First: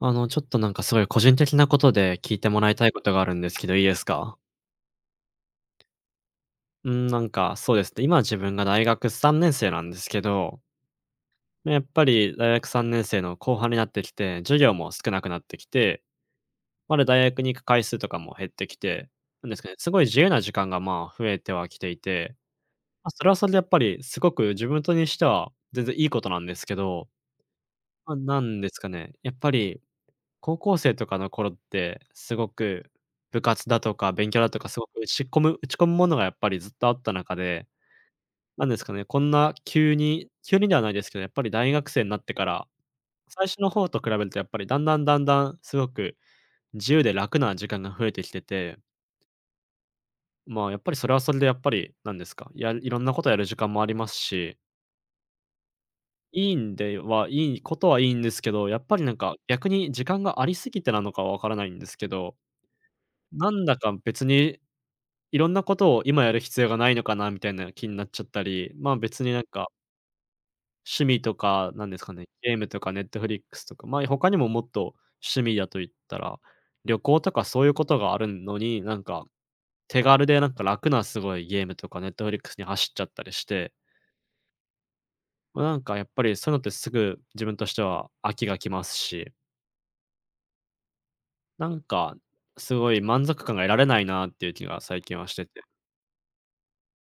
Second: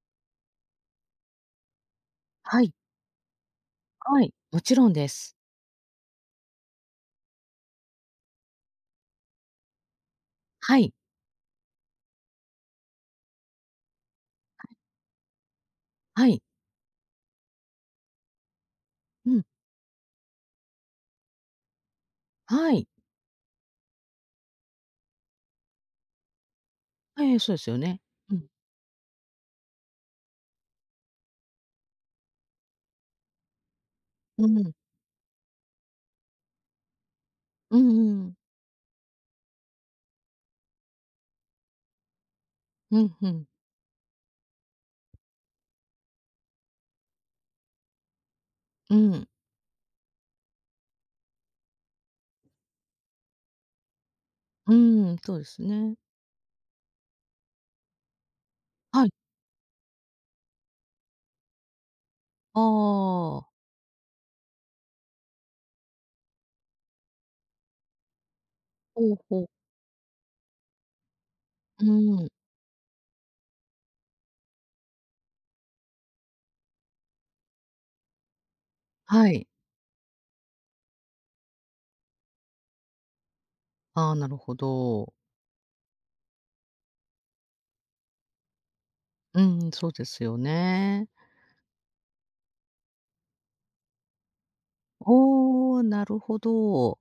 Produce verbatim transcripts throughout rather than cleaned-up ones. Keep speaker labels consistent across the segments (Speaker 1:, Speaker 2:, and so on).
Speaker 1: あの、ちょっとなんかすごい個人的なことで聞いても
Speaker 2: は
Speaker 1: ら
Speaker 2: い、
Speaker 1: いたいことがあるんですけど、いいです
Speaker 2: はい、
Speaker 1: か？
Speaker 2: もちろんです。
Speaker 1: うん、なんかそうですね、今自分が大学さんねん生なんですけど、
Speaker 2: はい、
Speaker 1: ね、やっぱり大学さんねん生の後半になってきて、授業も少なくなってきて、
Speaker 2: はい、
Speaker 1: まだ大学に行く回数とかも減ってきて、
Speaker 2: うん、
Speaker 1: なんですかね、すごい自由な時間が、まあ、増えてはきていて、
Speaker 2: はい。
Speaker 1: まあ、それはそれでやっぱりすごく自分とにしては全然いいことなんですけど、
Speaker 2: ええ、そうですよね。
Speaker 1: まあ、
Speaker 2: う
Speaker 1: な
Speaker 2: ん、
Speaker 1: んですかね、やっぱり高校生とかの頃って、すごく部活だとか勉強
Speaker 2: う
Speaker 1: だとか、
Speaker 2: ん、
Speaker 1: すごく打ち込む打ち込むものがやっぱりずっとあった中で、
Speaker 2: うんうん、
Speaker 1: なんですかね、こんな急に急にではないですけど、やっぱり大学生になってから、
Speaker 2: うんう
Speaker 1: 最
Speaker 2: ん、
Speaker 1: 初の方と比べるとやっぱりだんだんだんだんすごく自由で楽な時間が増えてきてて、
Speaker 2: うん、うん、
Speaker 1: まあ、やっぱりそれはそれでやっぱり、なんですか、やいろんなことやる時間もありますし、
Speaker 2: そうですね。
Speaker 1: いいんではいいことはいいんですけど、やっぱり
Speaker 2: はい。
Speaker 1: なんか逆に時間がありすぎてなのかはわからないんですけど、
Speaker 2: ああ、
Speaker 1: なんだか別にいろんなことを今やる必要がないのかなみたいな気になっちゃったり、まあ、
Speaker 2: ほう
Speaker 1: 別にな
Speaker 2: ほ
Speaker 1: ん
Speaker 2: う、
Speaker 1: か、趣味とか、
Speaker 2: う
Speaker 1: なんですかね、
Speaker 2: ん、
Speaker 1: ゲームとか Netflix とか、まあ、他にももっと趣味だと言ったら、旅行とかそういうことがあるのに、なんか、
Speaker 2: はい。
Speaker 1: 手軽でなんか楽なすごいゲームとか Netflix に走っちゃったりして、
Speaker 2: ああ、なるほど。
Speaker 1: ま、なんかやっぱりそういうのってすぐ自分としては飽きがきますし、
Speaker 2: うん、そうですよね。
Speaker 1: なんか、すごい満足感が得られないなっていう気が最近はしてて。
Speaker 2: おお、なるほど。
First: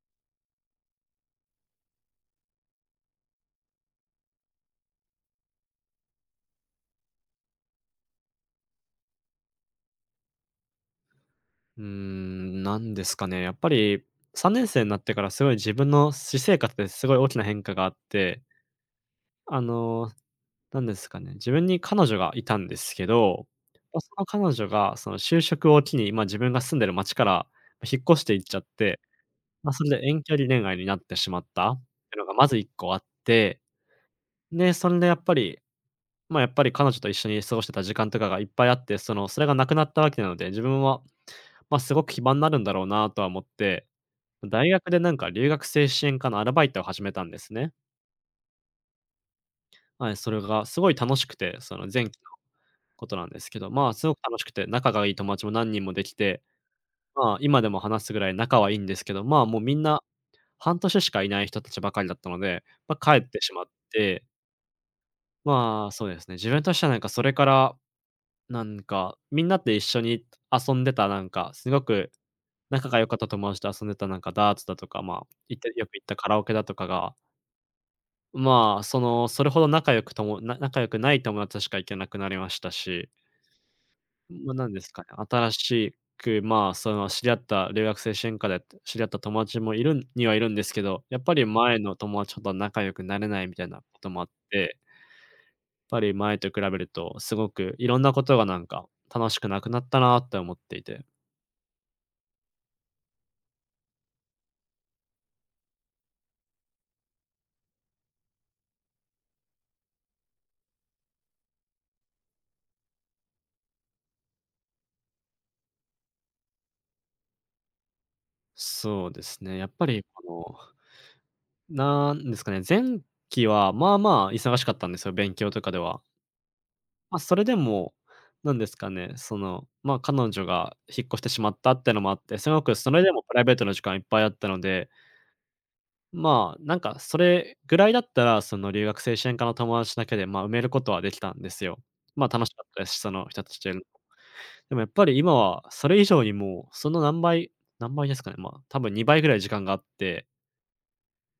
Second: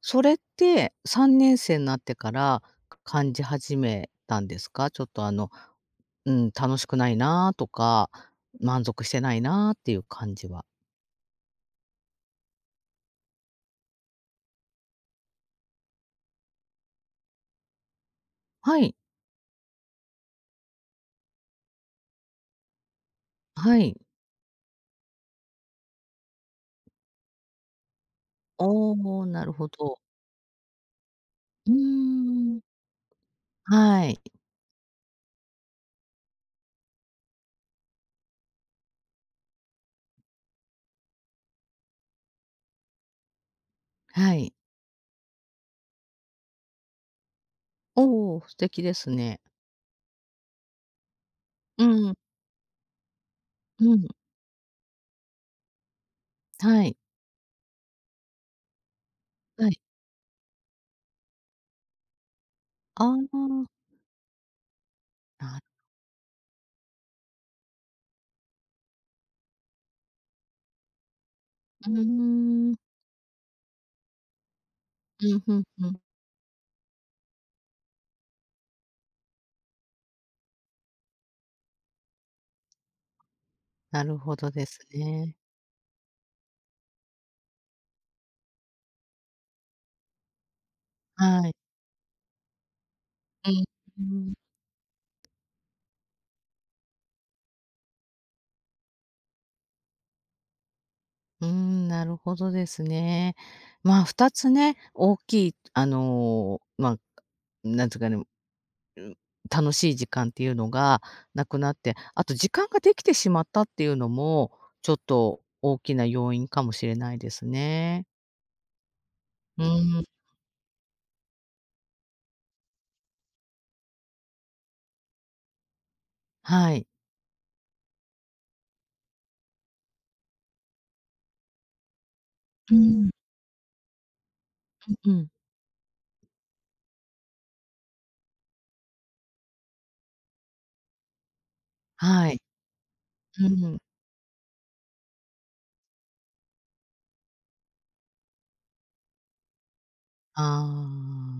Speaker 2: それってさんねん生になってから感じ始めたんですか？ちょっとあの、うん、楽しくないなとか、満足してないなっていう感じは、
Speaker 1: うーん、なんですかね、やっぱりさんねん生になってからすごい自分の私生活ですごい大きな変化があって、
Speaker 2: はい、
Speaker 1: あの、なんですかね、自分に彼女がいたんですけど、
Speaker 2: はい。
Speaker 1: ま、その彼女がその就職を機に、まあ、自分が住んでる町から引っ越していっちゃっ
Speaker 2: お
Speaker 1: て、
Speaker 2: お、なるほ
Speaker 1: まあ、それ
Speaker 2: ど。
Speaker 1: で遠距離恋愛になってしまっ
Speaker 2: う
Speaker 1: た
Speaker 2: ー
Speaker 1: っていうのがまず
Speaker 2: ん。
Speaker 1: いっこあって、
Speaker 2: はい、
Speaker 1: で、それでやっぱり、まあ、やっぱり彼女と一緒に過ごしてた時間とかがいっぱいあって、その、それがなくなったわけなので、自分は、まあ、すごく暇になるんだろうなとは思って
Speaker 2: はい。
Speaker 1: 大学でなんか留学生支援課のアルバイトを始めたんですね。
Speaker 2: おお、素敵ですね。
Speaker 1: はい、それがすごい楽しくて、そ
Speaker 2: う
Speaker 1: の前期の
Speaker 2: ん、
Speaker 1: ことなんですけど、まあ、
Speaker 2: う
Speaker 1: す
Speaker 2: ん、
Speaker 1: ごく楽しくて、仲がいい友達も何人もできて、
Speaker 2: はい、
Speaker 1: まあ、今でも話すぐらい仲はいいんですけど、まあ、もう
Speaker 2: は
Speaker 1: み
Speaker 2: い。
Speaker 1: んな半年しかいない人たちばかりだったので、ま
Speaker 2: あ
Speaker 1: あ、
Speaker 2: あ、
Speaker 1: 帰ってしまっ
Speaker 2: な
Speaker 1: て、
Speaker 2: る
Speaker 1: まあ、そうですね、自分としてはなんかそれから、なんか、みんなって一緒に遊んでたなんか、すご
Speaker 2: う
Speaker 1: く
Speaker 2: ーん、
Speaker 1: 仲が良かった友達と遊んでたなんかダーツだとか、まあ、
Speaker 2: うん、ふ
Speaker 1: 行っ
Speaker 2: ん
Speaker 1: てよ
Speaker 2: ふ
Speaker 1: く
Speaker 2: ん。
Speaker 1: 行ったカラオケだとかが、まあ、その、それほど仲良くともな仲良くない友達しか行けなくなりましたし、
Speaker 2: なるほど
Speaker 1: まあ、
Speaker 2: で
Speaker 1: なん
Speaker 2: す
Speaker 1: ですかね、
Speaker 2: ね。
Speaker 1: 新しく、まあ、その、知り合った留学生支援課で知り合った友達もいるんにはいるんですけど、やっぱり
Speaker 2: はい。
Speaker 1: 前の友達ほど仲良くなれない
Speaker 2: う
Speaker 1: みた
Speaker 2: ん、
Speaker 1: いなこともあっ
Speaker 2: うーん。
Speaker 1: て、やっぱり前と比べるとすごくいろんなことがなんか楽しくなくなったなって思っていて。
Speaker 2: うん、なるほどですね。まあ、ふたつね、大きいあの、まあ、なんつうかね、楽しい時間っていうのがなくなって、あと時間ができてしまったっていうのも、ちょっと大きな要因かもしれないですね。
Speaker 1: そうですね、
Speaker 2: う
Speaker 1: や
Speaker 2: ー
Speaker 1: っぱり
Speaker 2: ん、
Speaker 1: この、なんですかね、前期はまあまあ忙しかったんですよ、勉強とかでは。
Speaker 2: はい。
Speaker 1: まあ、それでも、なんですかね、その、まあ、彼女が引っ越してしまったってのもあって、すごく
Speaker 2: う
Speaker 1: それ
Speaker 2: ん。
Speaker 1: でもプライベートの時間いっぱいあったので、
Speaker 2: うん、
Speaker 1: まあ、なんかそれぐらいだったら、その留学生支援課の友達だけで、まあ、埋めることはできたんですよ。まあ、
Speaker 2: はい。
Speaker 1: 楽しかったですし、その人
Speaker 2: う
Speaker 1: たちといる
Speaker 2: ん、
Speaker 1: のでもやっぱり今はそれ以上にもう、その何倍何倍ですかね、まあ、多分にばいぐらい時間があって
Speaker 2: あ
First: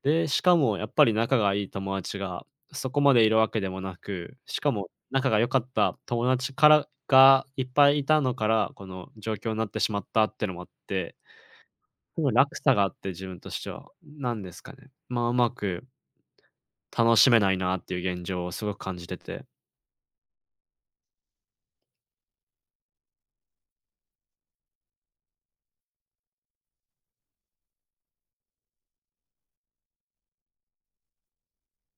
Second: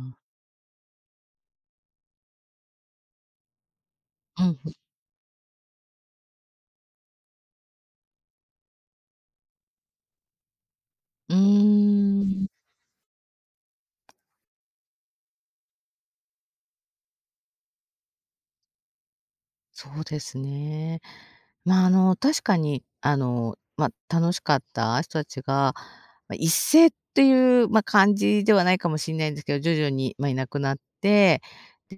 Speaker 1: で、しかもやっぱり仲がいい友達がそこまでいるわけでもなく、
Speaker 2: あ、うん、
Speaker 1: しかも仲が良かった友達からがいっぱいいたのから、この状況になってしまったってのもあって、
Speaker 2: うー
Speaker 1: すごい
Speaker 2: ん。
Speaker 1: 落差があって自分としては、なんですかね、まあ、うまく楽しめないなっていう現状をすごく感じてて、
Speaker 2: そうですね。まあ、あの、確かに、あの、まあ、楽しかった人たちが、まあ、一斉っていう、まあ、感じではないかもしれないんですけど、徐々に、まあ、いなくなって、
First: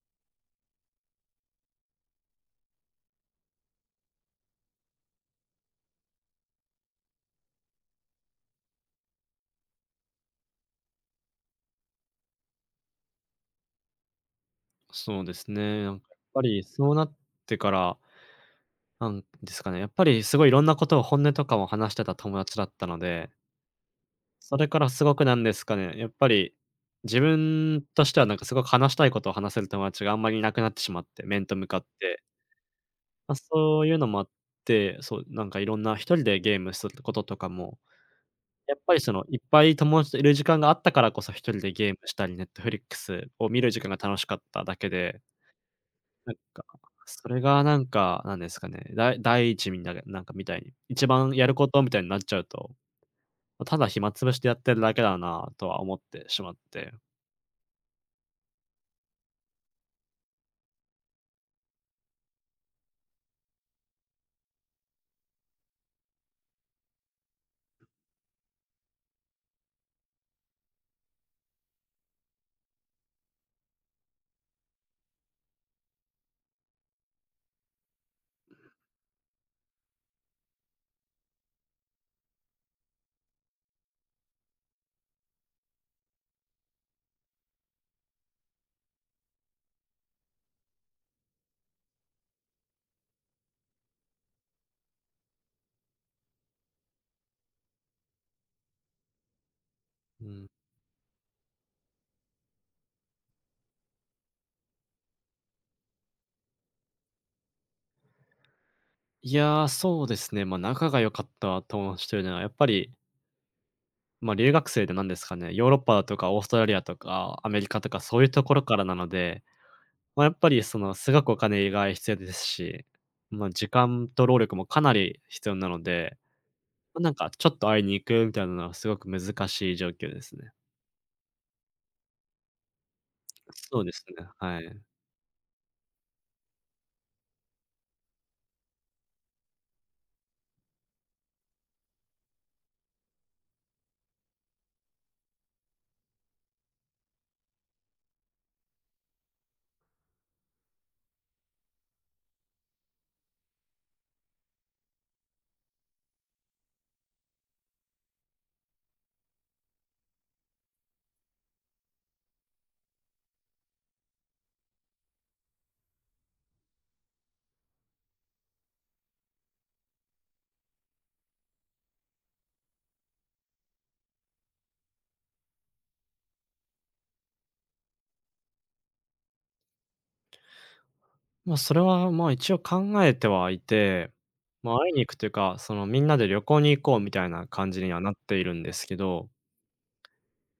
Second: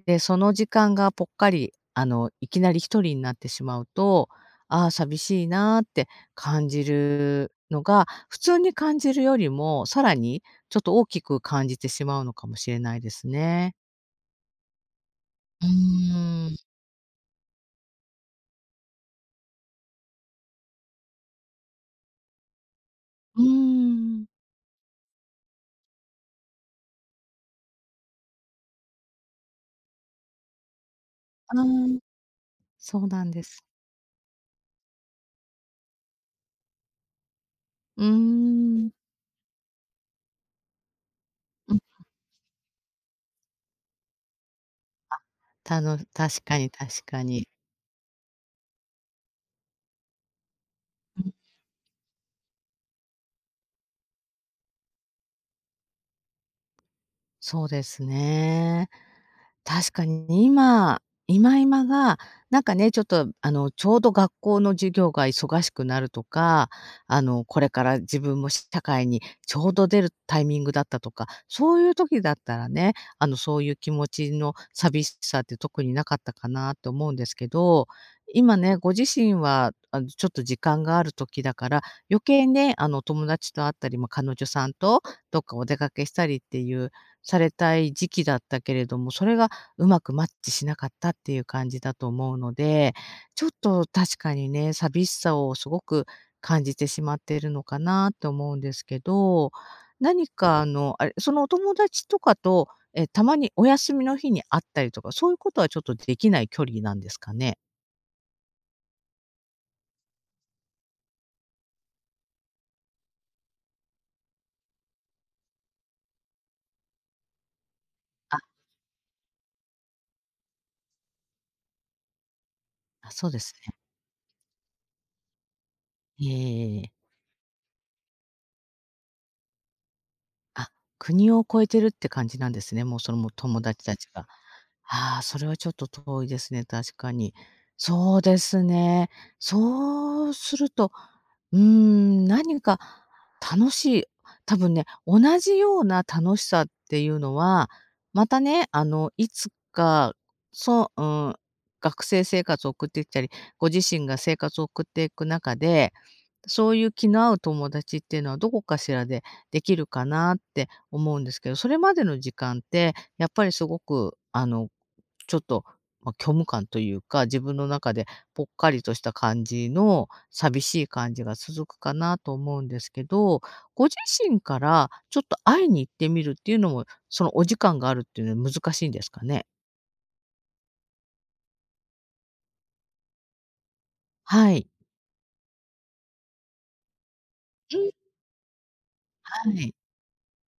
Speaker 2: で、その時間がぽっかり、あの、いきなり一人になってしまうと、ああ、寂しいなって感じるのが、普通に感じるよりも、さらにちょっと大きく感じてしまうのかもしれないですね。
Speaker 1: そうです
Speaker 2: う
Speaker 1: ね、なんかやっぱ
Speaker 2: ーん。
Speaker 1: りそうなってから、なんですかね、やっぱりすごいいろんなことを本音とかも話してた友達だったので、
Speaker 2: うーん。
Speaker 1: それからすごくなんですかね、やっぱり、自分としてはなんかすごく話したいことを話せる友達があんまりいなくなってしまって、面
Speaker 2: あ
Speaker 1: と
Speaker 2: あ。
Speaker 1: 向かって。
Speaker 2: そうなん
Speaker 1: まあ、
Speaker 2: です。
Speaker 1: そういうのもあって、そう、なんかいろんな一人でゲームすることとかも、
Speaker 2: うー
Speaker 1: やっ
Speaker 2: ん。
Speaker 1: ぱりそのいっぱい友達といる時間があったからこそ一人で
Speaker 2: うん、
Speaker 1: ゲームしたり、Netflix を見る時間が楽しかっただけで、
Speaker 2: たの
Speaker 1: なん
Speaker 2: 確か
Speaker 1: か、
Speaker 2: に確か
Speaker 1: それ
Speaker 2: に。
Speaker 1: がなんか、なんですかね、だい第一みんながなんかみたいに、一
Speaker 2: う
Speaker 1: 番
Speaker 2: ん、
Speaker 1: やることみたいになっちゃうと、ただ暇つぶしでやってるだけだなとは思ってしまって。
Speaker 2: そうですね。確かに今今今が、なんかね、ちょっと、あの、ちょうど学校の授業が忙しくなるとか、あの、これから自分も社会にちょうど出るタイミングだったとか、そういう時だったらね、あの、そういう気持ちの寂しさって特になかったかなと思うんですけど、今ね、ご自身は、あの、ちょっと時間がある時だから、余計ね、あの、友達と会ったり、まあ、彼女さんとどっかお出かけしたりっていう、されたい時期だったけれども、それがうまくマッチしなかったっていう感じだと思うので、ちょっと確かにね、寂しさをすごく感じてしまっているのかなと思うんですけど、
Speaker 1: う
Speaker 2: 何
Speaker 1: ん。
Speaker 2: かあの、あれ、そのお友達とかと、え、たまにお休みの日に会ったりとか、そういうことはちょっとできない距離なんですかね？
Speaker 1: いやー、そうですね。まあ、仲が良かった友達というのは、やっぱり、まあ、留学生でなんですかね、ヨーロッパとかオーストラリアとかアメリカとかそういう
Speaker 2: あ、
Speaker 1: ところからなので、まあ、やっぱりその、すごくお金が必要ですし、
Speaker 2: あ、そうで
Speaker 1: まあ、
Speaker 2: す
Speaker 1: 時
Speaker 2: ね。
Speaker 1: 間と労力もかなり必要なので、
Speaker 2: ええええ。
Speaker 1: まあ、なんかちょっと会いに行くみたいなのはすごく難しい状況ですね。
Speaker 2: あ、国を越えてるって感じなんですね。もう、その、もう友
Speaker 1: そう
Speaker 2: 達
Speaker 1: で
Speaker 2: た
Speaker 1: す
Speaker 2: ち
Speaker 1: ね、
Speaker 2: が。
Speaker 1: はい。
Speaker 2: ああ、それはちょっと遠いですね、確かに。そうですね。そうすると、うーん、何か楽しい、多分ね、同じような楽しさっていうのは、またね、あの、いつか、そう、うん、学生生活を送ってきたり、ご自身が生活を送っていく中で、そういう気の合う友達っていうのはどこかしらでできるかなって思うんですけど、それまでの時間って、やっぱりすごく、あの、ちょっと、まあ、虚無感というか、自分の中でぽっかりとした感じの寂しい感じが続くかなと思うんですけど、ご自身からちょっと会いに行ってみるっていうのも、そのお時間があるっていうのは難しいんですかね？
Speaker 1: まあ、それは、ま、一応考えてはいて、
Speaker 2: はい。
Speaker 1: まあ、会いに行くというか、そのみんなで旅行に行こうみたいな感
Speaker 2: う
Speaker 1: じに
Speaker 2: ん、
Speaker 1: はなっているんですけど
Speaker 2: はい。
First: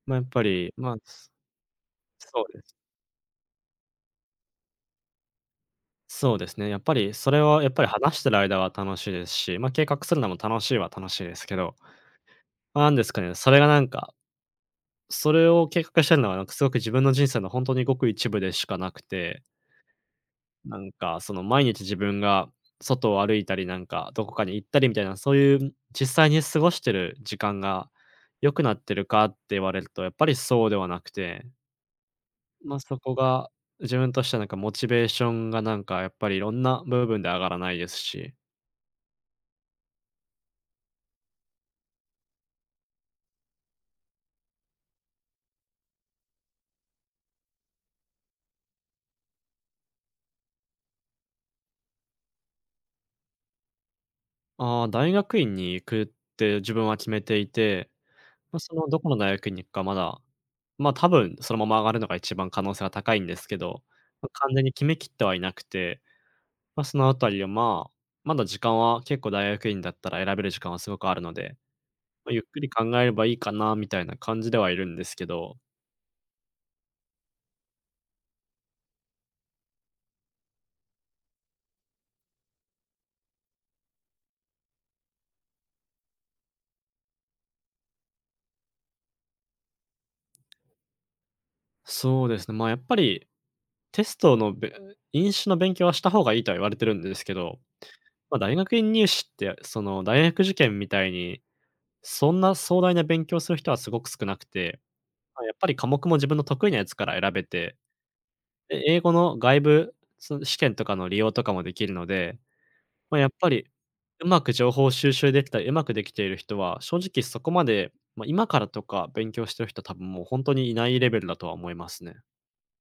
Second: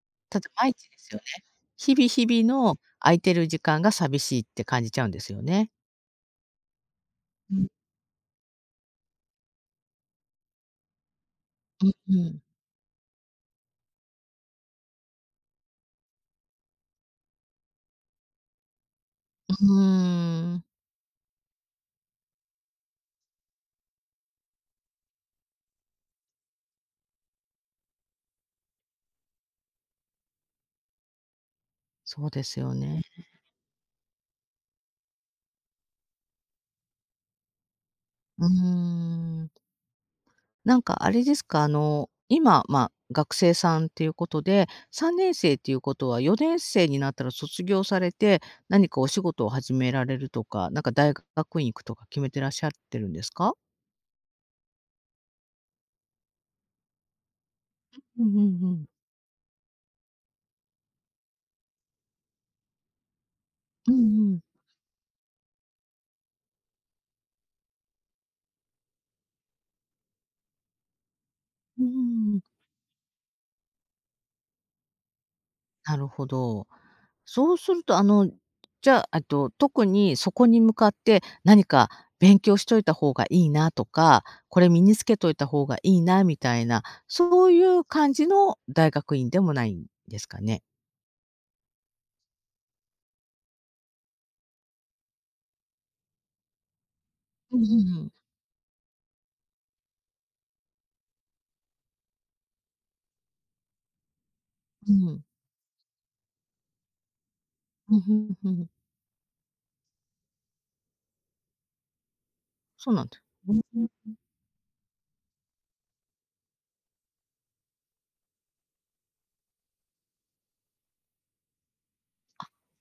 Speaker 1: まあ、やっ
Speaker 2: た
Speaker 1: ぱ
Speaker 2: だ毎
Speaker 1: り、
Speaker 2: 日
Speaker 1: ま、あ
Speaker 2: ですよね。
Speaker 1: そ
Speaker 2: 日々日
Speaker 1: そうで
Speaker 2: 々
Speaker 1: す。
Speaker 2: の空いてる時間が寂しいって感じちゃうんですよね。
Speaker 1: そうですね。やっぱりそれ
Speaker 2: う
Speaker 1: はや
Speaker 2: ん。
Speaker 1: っぱり話してる間は楽しいですし、まあ、計画するのも楽しいは楽しいですけど、
Speaker 2: うんうん。
Speaker 1: まあなんですかね、それがなんか、それを計画してるのはなんかすごく自分の人生の本当にごく一部でしかなくて、
Speaker 2: うーん。
Speaker 1: なんかその毎日自分が外を歩いたりなんかどこかに行ったりみたいな、そういう実際に過ごしてる時間が良くなってるかって言われると、やっぱりそうではなくて
Speaker 2: そうですよ
Speaker 1: まあ、そ
Speaker 2: ね。
Speaker 1: こが、自分としてはなんかモチベーションがなんかやっぱりいろんな部分で上がらないですし、
Speaker 2: うーん。なんかあれですか、あの、今、まあ、学生さんっていうことで、さんねん生っていうことはよねん生になったら卒業されて、何かお仕事を始められるとか、なんか大学院行くとか決めてらっしゃってるんですか？
Speaker 1: ああ、大学院に行くって自分は決めていて、
Speaker 2: うんう
Speaker 1: まあ、
Speaker 2: んう
Speaker 1: そ
Speaker 2: ん。
Speaker 1: のどこの大学院に行くかまだ、ま、多分そのまま上がるのが一番可能性が高いんですけど、
Speaker 2: うん
Speaker 1: ま、
Speaker 2: うん。
Speaker 1: 完全に決めきってはいなくて、まあ、そのあたりは、まあ、まだ時間は結構大学院だったら選べる時間はすごくあるので、
Speaker 2: うんう
Speaker 1: ま、
Speaker 2: んう
Speaker 1: ゆ
Speaker 2: ん。
Speaker 1: っくり考えればいいかなみたいな感じではいるんですけど、
Speaker 2: なるほど。そうすると、あの、じゃあ、あと、特にそこに向かって何か勉強しといた方がいいなとか、これ身につけといた方がいいなみたいな、そういう感じの大学院でもないんですかね？
Speaker 1: そうですね、ま、やっぱりテストのべ飲酒の勉強はした方がいいとは言われてるんですけど、
Speaker 2: うんうんうん。
Speaker 1: まあ、大学院入試って、その、大学受験みたいに、そんな壮大な勉強する人はすごく少なくて、
Speaker 2: うん。
Speaker 1: まあ、やっぱり科目も自分の得意なやつから選べて、
Speaker 2: うん、ふんふん、
Speaker 1: で、英語の外部、その、試験とかの利用とかもできるので、
Speaker 2: そうなん
Speaker 1: ま
Speaker 2: で
Speaker 1: あ、
Speaker 2: す、
Speaker 1: やっぱ
Speaker 2: うん。
Speaker 1: り、うまく情報収集できたり、うまくできている人は、正直そこまで、まあ、今からとか勉強してる人多分もう本当にいないレベルだとは思いますね。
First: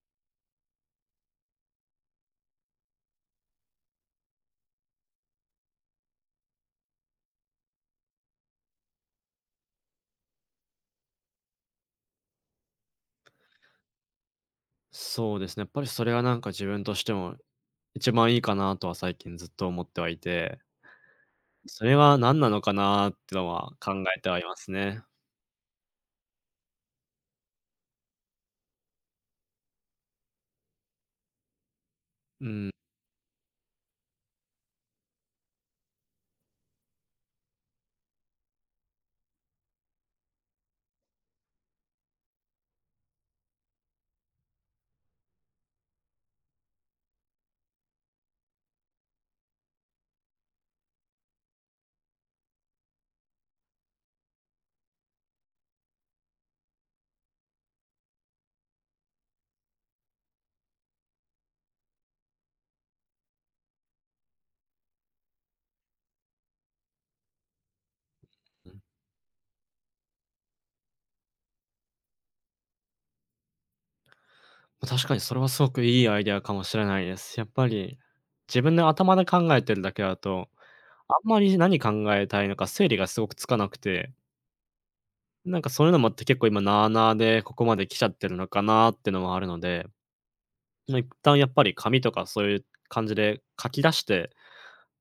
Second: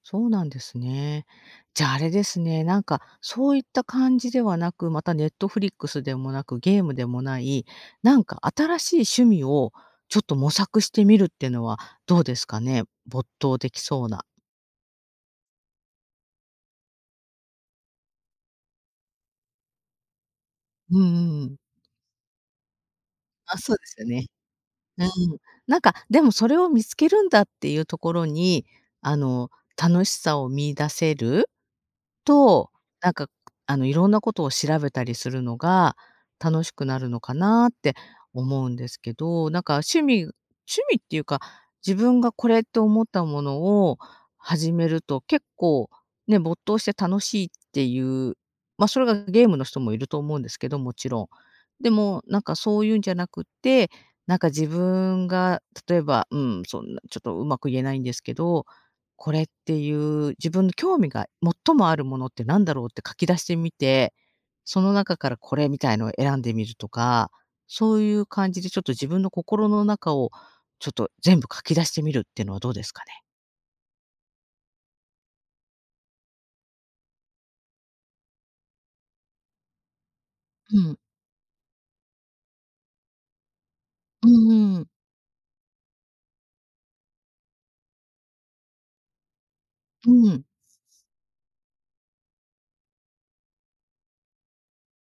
Speaker 2: そうなんですね。じゃあ、あれですね、なんか、そういった感じではなく、またネットフリックスでもなく、ゲームでもない、なんか新しい趣味をちょっと模索してみるっていうのはどうですかね？没頭できそうな。
Speaker 1: そうですね、やっぱりそれはなんか自分としても一番いいかなとは最近ずっと思ってはいて、
Speaker 2: うんうんうん。
Speaker 1: それは何なのかなっての
Speaker 2: あ、
Speaker 1: は
Speaker 2: そうで
Speaker 1: 考
Speaker 2: すよ
Speaker 1: え
Speaker 2: ね。
Speaker 1: てはいますね。
Speaker 2: うん。なんか、でもそれを見つけるんだっていうところに、あの、楽しさを見出せる
Speaker 1: うん。
Speaker 2: と、なんか、あの、いろんなことを調べたりするのが楽しくなるのかなって思うんですけど、なんか趣味趣味っていうか、自分がこれって思ったものを始めると結構ね、没頭して楽しいっていう、ま、それがゲームの人もいると思うんですけど、もちろん。でも、なんかそういうんじゃなくて、なんか自分が例えば、うん、そんなちょっとうまく言えないんですけど、これっていう自分の興味が最もあるものってなんだろうって書き出してみて、その中からこれみたいのを選んでみるとか、そういう感じでちょっと自分の心の中をちょっと全部書き出してみるっていうのはどうですかね？
Speaker 1: ま、確かにそれはすごくいいアイデアかもしれないです。やっぱり、自分の頭で考えてるだけだと、
Speaker 2: うん、
Speaker 1: あんまり何考えたいのか整理がすごくつかなくて、
Speaker 2: うんうん。
Speaker 1: なんかそういうのもあって結構今なあなあでここまで来ちゃってるのかなってのもあるので、
Speaker 2: うん、
Speaker 1: ま、一旦やっぱり紙とかそういう感じで書き出して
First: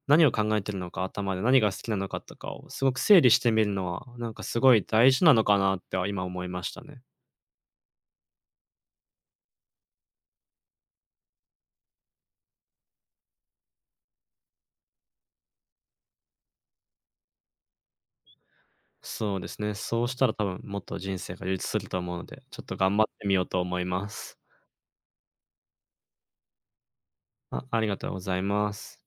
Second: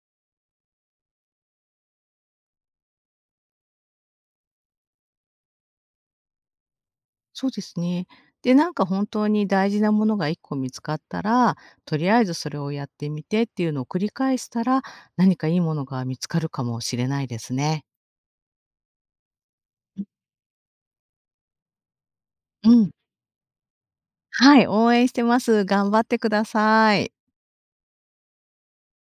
Speaker 1: 何を考えてるのか、頭で何が好きなのかとかをすごく整理してみるのは、なんかすごい大事なのかなっては今思いましたね。
Speaker 2: そうですね。で、なんか本当に大事なものがいっこ見つかったら、とりあえずそれをやってみてっていうのを繰り返したら、何かいいものが見つかるかもしれないですね。
Speaker 1: そうですね。そうしたら多分もっと人生が充実すると思うので、ちょっ
Speaker 2: う
Speaker 1: と
Speaker 2: ん。
Speaker 1: 頑張ってみようと思います。
Speaker 2: はい、応援してます。頑張ってください。
Speaker 1: あありがとうございます。